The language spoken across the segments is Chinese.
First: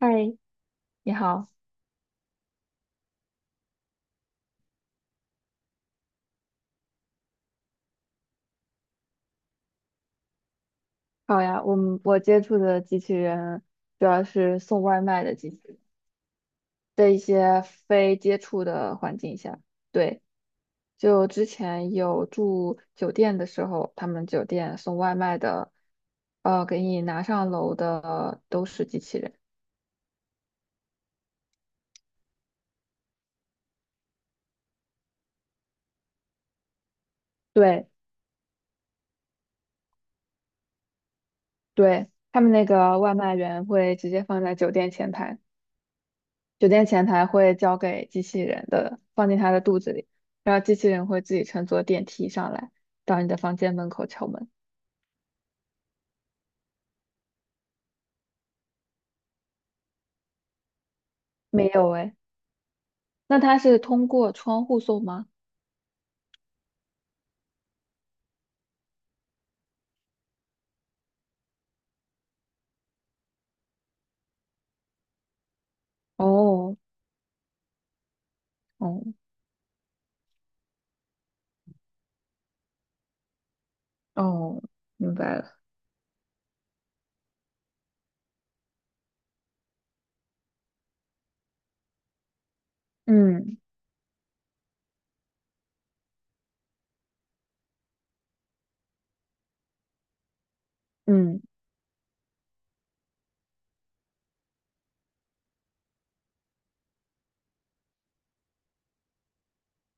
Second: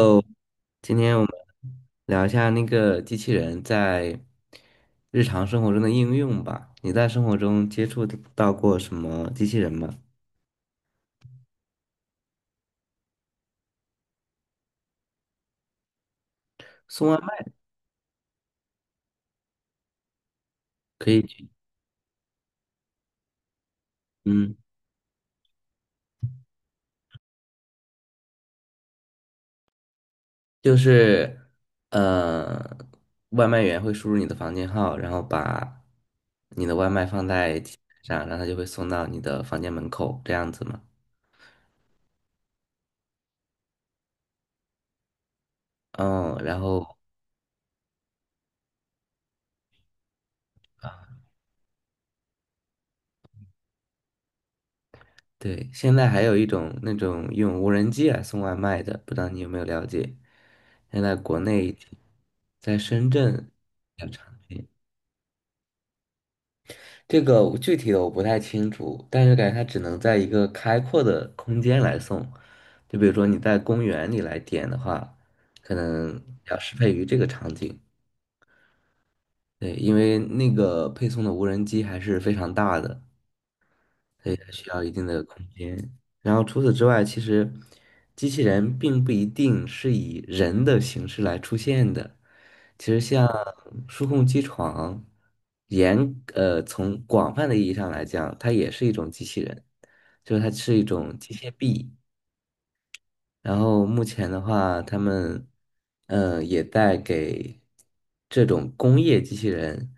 嗨，今你天我们好，聊一下那个机器人在日常生活中的应用吧。你在生活中接触到过什么机器人吗？好呀。我接触的机器人主要是送外卖的机器人，在送外一卖些非接触的环境下。对，可以就之去前有住酒店的时候，他们酒嗯，店送外卖的，给你拿上楼的都是机器人。就是呃，外卖员会输入你的房间号，然后把你的外卖放在机器对人上，然后它就会送到你的房间门口，这样子吗？对，他们那个外卖员会直接放在酒店前台。嗯，然酒店后前台会交给机器人的，放进它的肚子里，然后机器人会自己乘坐电梯上来，到你的房间门口敲门。对，现在还有一种那种用无人机来送外卖的，不知道你有没有了解？现在国没内有诶，在深那圳，它是通过窗户送吗？这个我具体的我不太清楚，但是感觉它只能在一个开阔的空间来送，就比如说你在公园里来点的话，可能要适哦，配于这个场景。哦，对，因为那个配送的无人机还是非常大的，所以它哦，需要一定明的白空了。间。然后除此之外，其实机器人并不一定是以人的形式来出现的。其实像嗯数控机床，严从广泛的意义上来讲，它也是一种机器人，就是它是一种机嗯械臂。然后目前的话，他们也在给这种工业机器人，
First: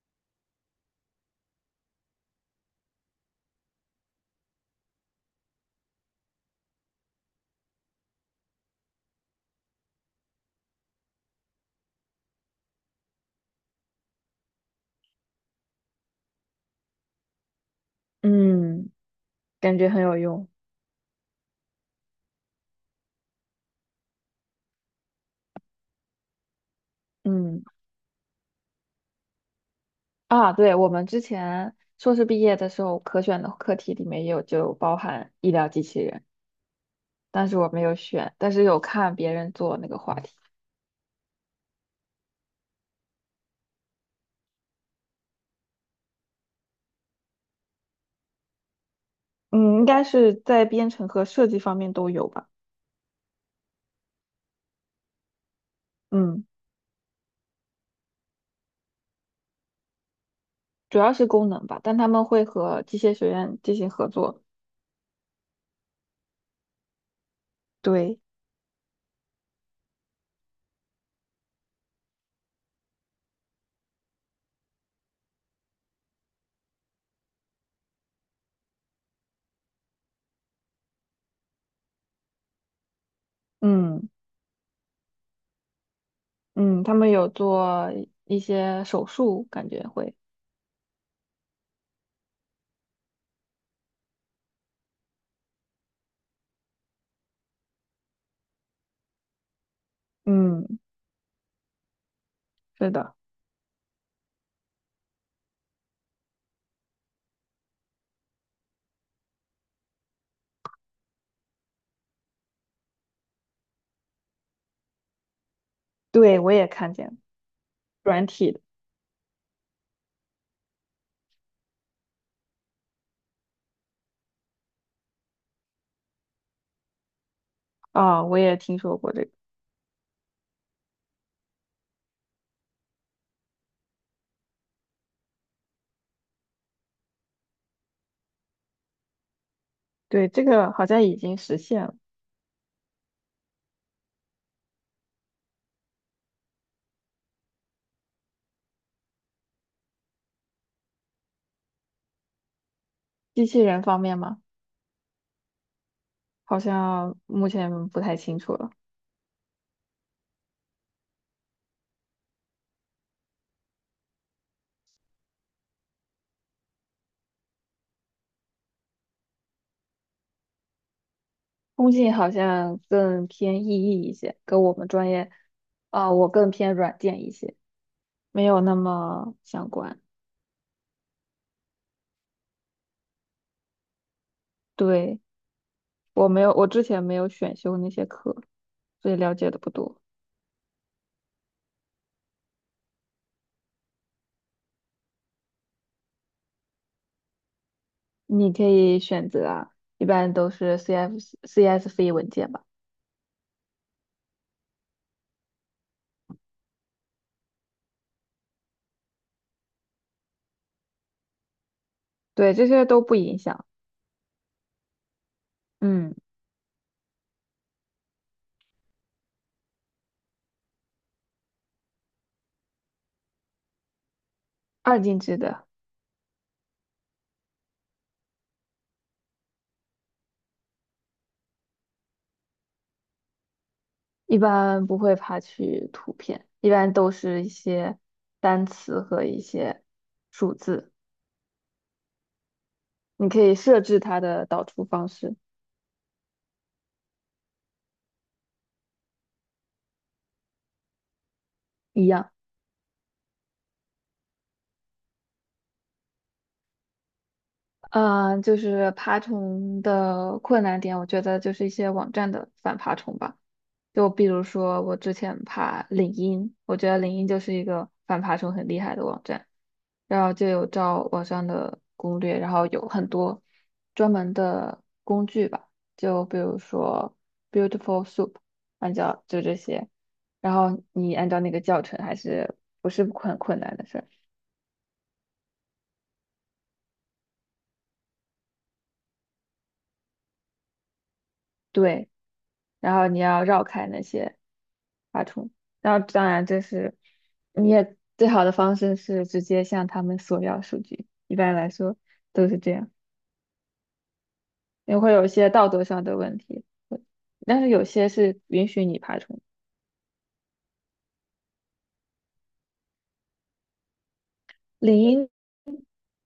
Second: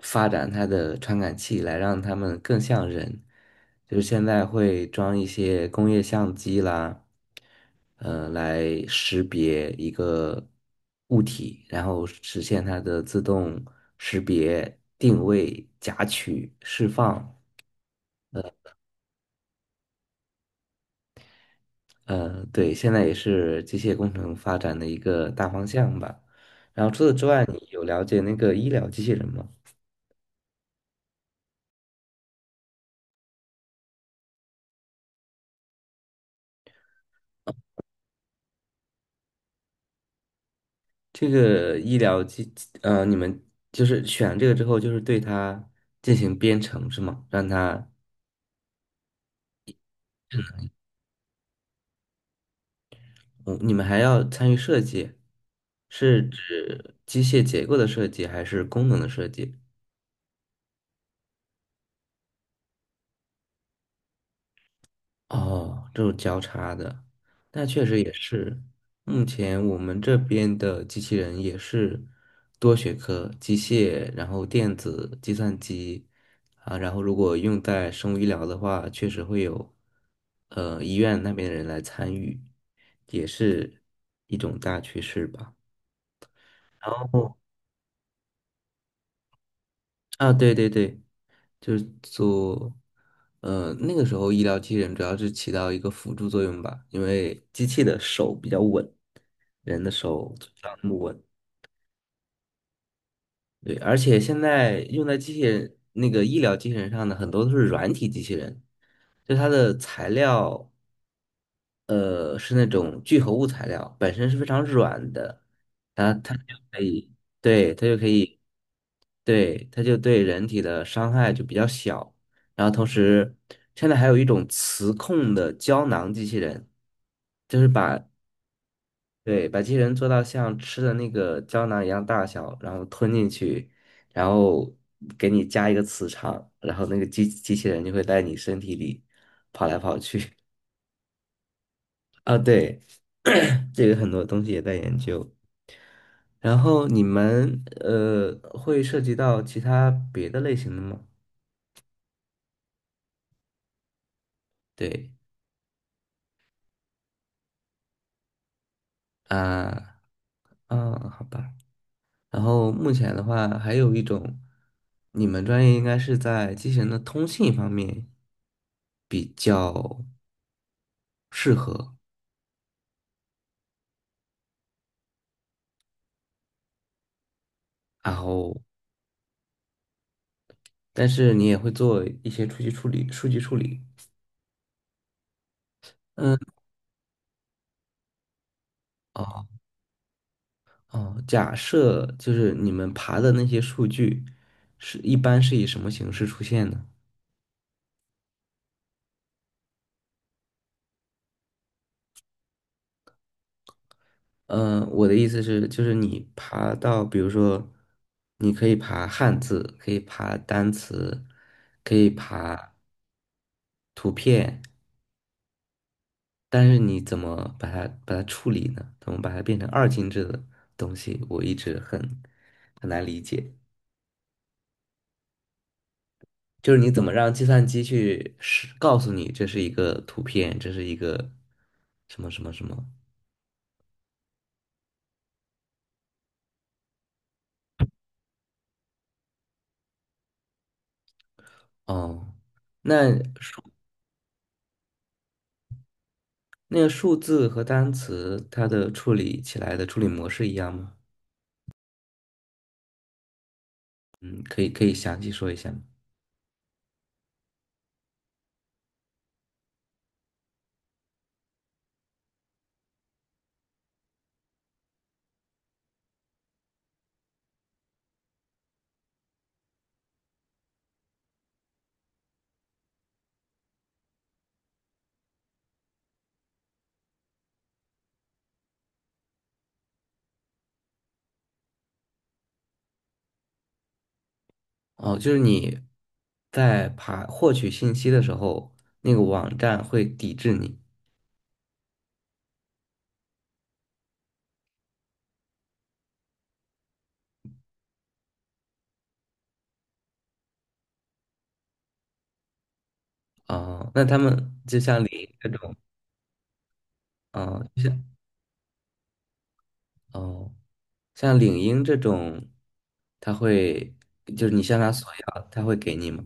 发展它的传感器，来让它们更像人。就是现在会装一些工业相机啦，来识别一个物体，然后实现它的自动识别、定位、夹取、释放。嗯，感觉很有用。对，现在也是机械工程发展的一个大方向吧。然后除此之外，嗯你有了解那个医疗机器人吗？啊，对，我们之前硕士毕业的时候，可选的课题里面也有就包含医疗机器人，但是我没有选，但是有看别人做那个话题。这个医疗机，你们就是选这个之后，就是对它进行编程是吗？嗯，应该是在编程和设计方面都有吧。嗯，你们还要参与设计，是嗯，指机械结构的设计还是功能的设计？主要是功能吧，但他们会和机械学院进行合作。哦，这种交叉的，那确实也对，是。目前我们这边的机器人也是多学科，机械，然后电子、计算机啊，然后如果用在生物医疗的话，确实会有医院那边的人来参与，也是嗯一种大趋势吧。嗯，然他们有后。做一些手术，感觉会。啊，对对对，就是做，那个时候医疗机器人主要是起到一个辅助作用吧，因为机器的手比较稳，人的手就不嗯，那么稳。是的，对，而且现在用在机器人那个医疗机器人上的很多都是软体机器人，就它的材料，是那种聚合物材料，本身是非常软的，然后它对，我就也可看见以，了对，它就可软以。体的。对，它就对人体的伤害就比较小。然后同时，现在还有一种磁控的胶囊机器人，就是把，啊，我也听说过这个。对，把机器人做到像吃的那个胶囊一样大小，然后吞进去，然后给你加一个磁场，然后那个机器人就会在你身体里跑来跑对，去。这个好像已经实现了。啊，对，这个很多东西也在研究。然后你们会涉及到其他别的类型的吗？机器人方面吗？对。好像目前不太清楚了。啊，嗯，好吧。然后目前的话，还有一种，你们专业应该是在机器人的通信方面比较适通合，信好像更偏意义一些，跟我们专业，我更偏软件一些。然没后有那么相关。但是你也会做一些数据处理，数据处理。对，我嗯，没有，我之前没有选修那些课，所以了哦解的不多。哦，假设就是你们爬的那些数据是一般是以什么形式出现呢？你可以选择啊，一般都是 CF、CSV 文件吧。我的意思是，就是你爬到，比如说，你可以爬汉字，可以爬单词，可以对，这爬些都不影响。图片，嗯，但是你怎么把它处理呢？怎么把它变成二进制的东西？我一直很难理解，二进制的就是你怎么让计算机去是告诉你这是一个图片，这是一个什么什么什么？一般不会爬取图片，一般都是一些单词和一些数字。哦，那你可以设置它的导出方式那个数字和单词它的处理起来的处理模式一样吗？一样。嗯，可以详细说一下吗？嗯，就是爬虫的困难点，我觉得就是一些网站的反爬虫吧。就比如说，我之前爬领英，我觉得领英就是一个反爬虫很厉害的网站，然后就有照网上的攻略，然后有很多专门的工具吧，就比如说 Beautiful Soup，按照就这些，然后你按照那个教程还是不是很困难的事儿。哦，就是你在爬获取信息的时候，那个网站会抵制你。对，然后你要绕开那些爬虫。然后当然这是你也最好的方式是直接向他们索要数据，一般来说都是这样，哦，那他们就也像领会有英一这些道种，德上的问题，但哦，是就有像些是允许你爬虫。哦，像领英这种，他会就是你向他领索英要，他会给你吗？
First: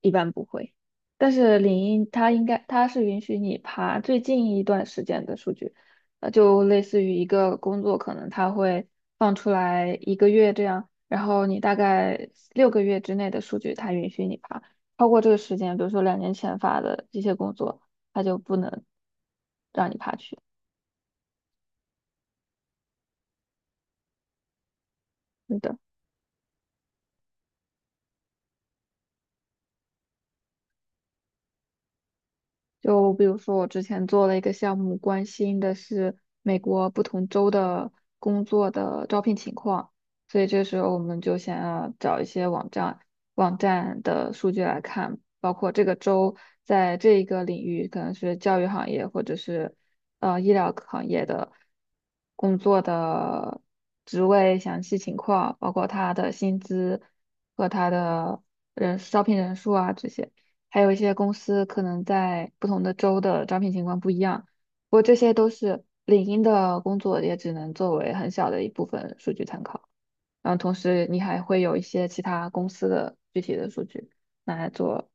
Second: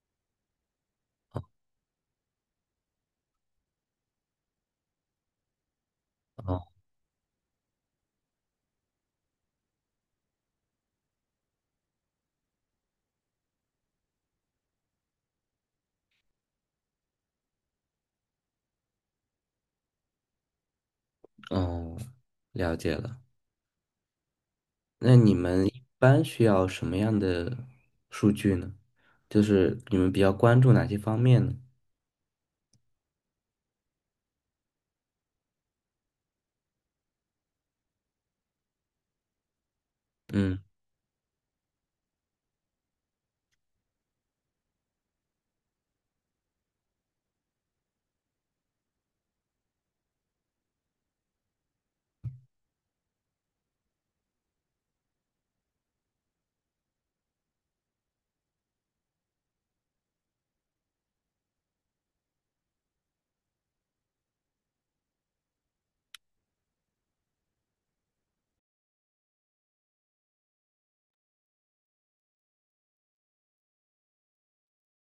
一般不会。但是领英它应该它是允许你爬最近一段时间的数据，呃，就哦类似于一个工作可能它会放出来1个月这样，然后你大概6个月之内的数据它允许你爬，超过这个时间，比如说2年前发的这些工作，它就不能让你爬去。哦，了解了。那你们的。一般需要什么样的数据呢？就是你们比较关注哪些方面呢？就比如说，我之前做了一个项目，关心的是美国不同州的工作的招聘情况，所以嗯这时候我们就想要找一些网站的数据来看，包括这个州在这一个领域，可能是教育行业或者是医疗行业的工作的职位详细情况，包括他的薪资和他的人招聘人数啊这些。还有一些公司可能在不同的州的招聘情况不一样。不过这些都是领英的工作，也只能作为很小的一部分数据参考。然后同时你还会有一些其他公司的具体的数据拿来做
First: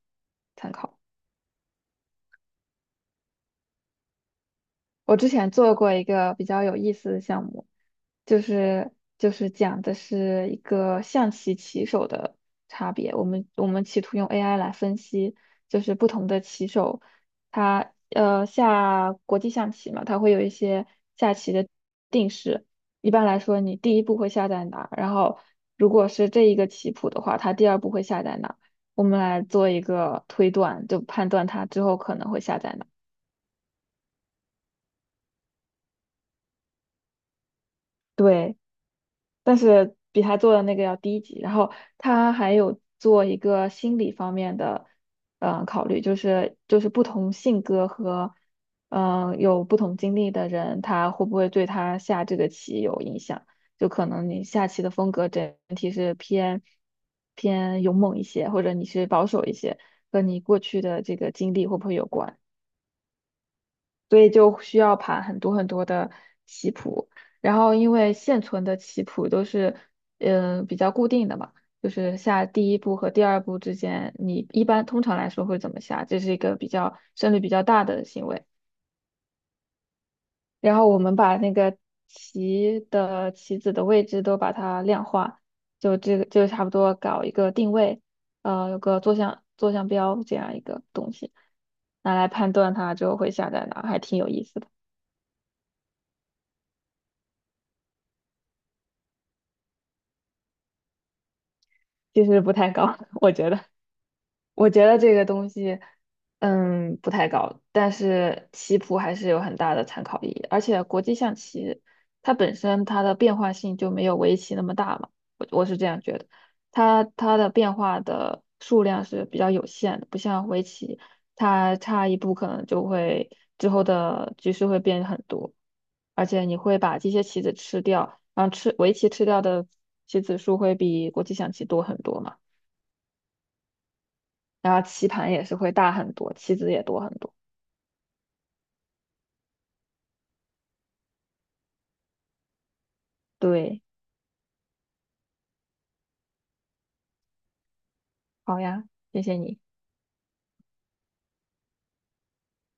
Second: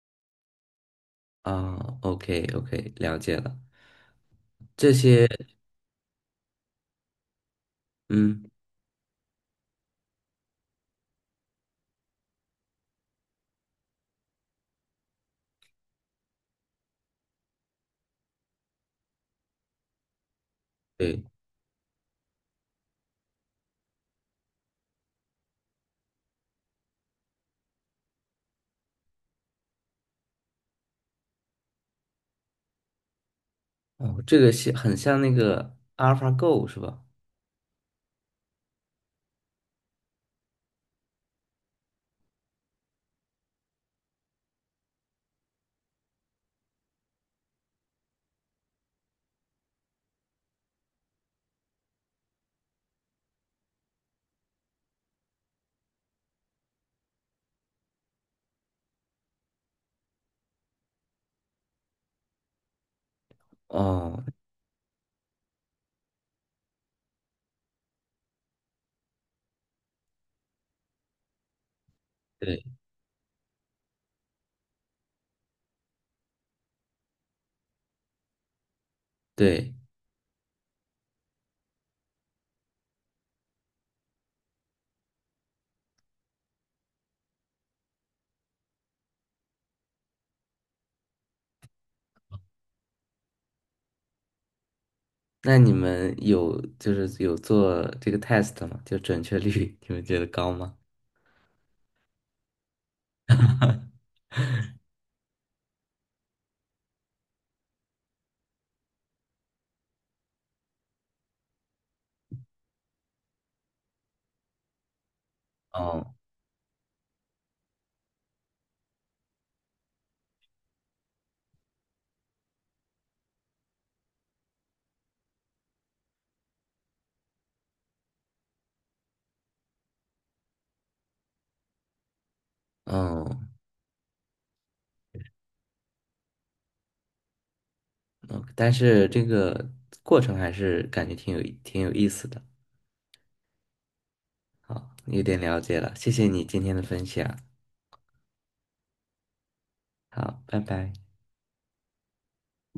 参考。啊，OK OK，了解了。这我些，之前做过一个比较有意思的项目，就嗯，是就是讲的是一个象棋棋手的差别。我们企图用 AI 来分析，就是不同的棋手，他下国际象棋嘛，他会有一些对，下棋的定式。一般来说，你第一步会下在哪？然后如果是这一个棋谱的话，他第二步会下在哪？我们来做一个推断，就判断他之后可能会下在哪。哦，这个像很像那个 AlphaGo 是吧？对。但是比他做的那个要低级。然后他还有做一个心理方面的，考虑，就是不同性格和有不同经历的人，他会不会对他下这个棋有影响？就可能你下棋的风格整体是偏勇猛一些，或者你是保守一些，和你过去的这个经历会不会有关？所哦，以就需要盘很多很多的棋谱。然后因为现存的棋谱都是比较固定的嘛，就是下第对一步和第二步之间，你一般通常来说会怎么下？这是一个比较胜率比较大的行为。对。然后我们把那个棋的棋子的位置都把它量化，就这个就差不多搞一个定位，有个坐向标这样一个东西，拿来判断它之后会下在哪，还挺有意思的。那你们有就是有做这个 test 吗？就准确率，你们觉得高吗？其实不太高，我觉得，我觉得这个东西，嗯，不太高，但是棋谱还是有很大的参考意义，而且国际象棋它本身它的变化性就没有围棋那么大嘛，我是这样哦觉得，它的变化的数量是比较有限的，不像围棋，它差一步可能就会之后的局势会变很多，而且你会把这些棋子吃掉，然后吃围棋吃掉的棋子数会比国际象棋多很多嘛。哦，然后棋盘也是会大很多，棋子也多很多。哦但是这个过程还是感觉挺有意思的。对，好，有点了解了，谢谢你今天的分享，好呀，谢谢你。好，拜拜。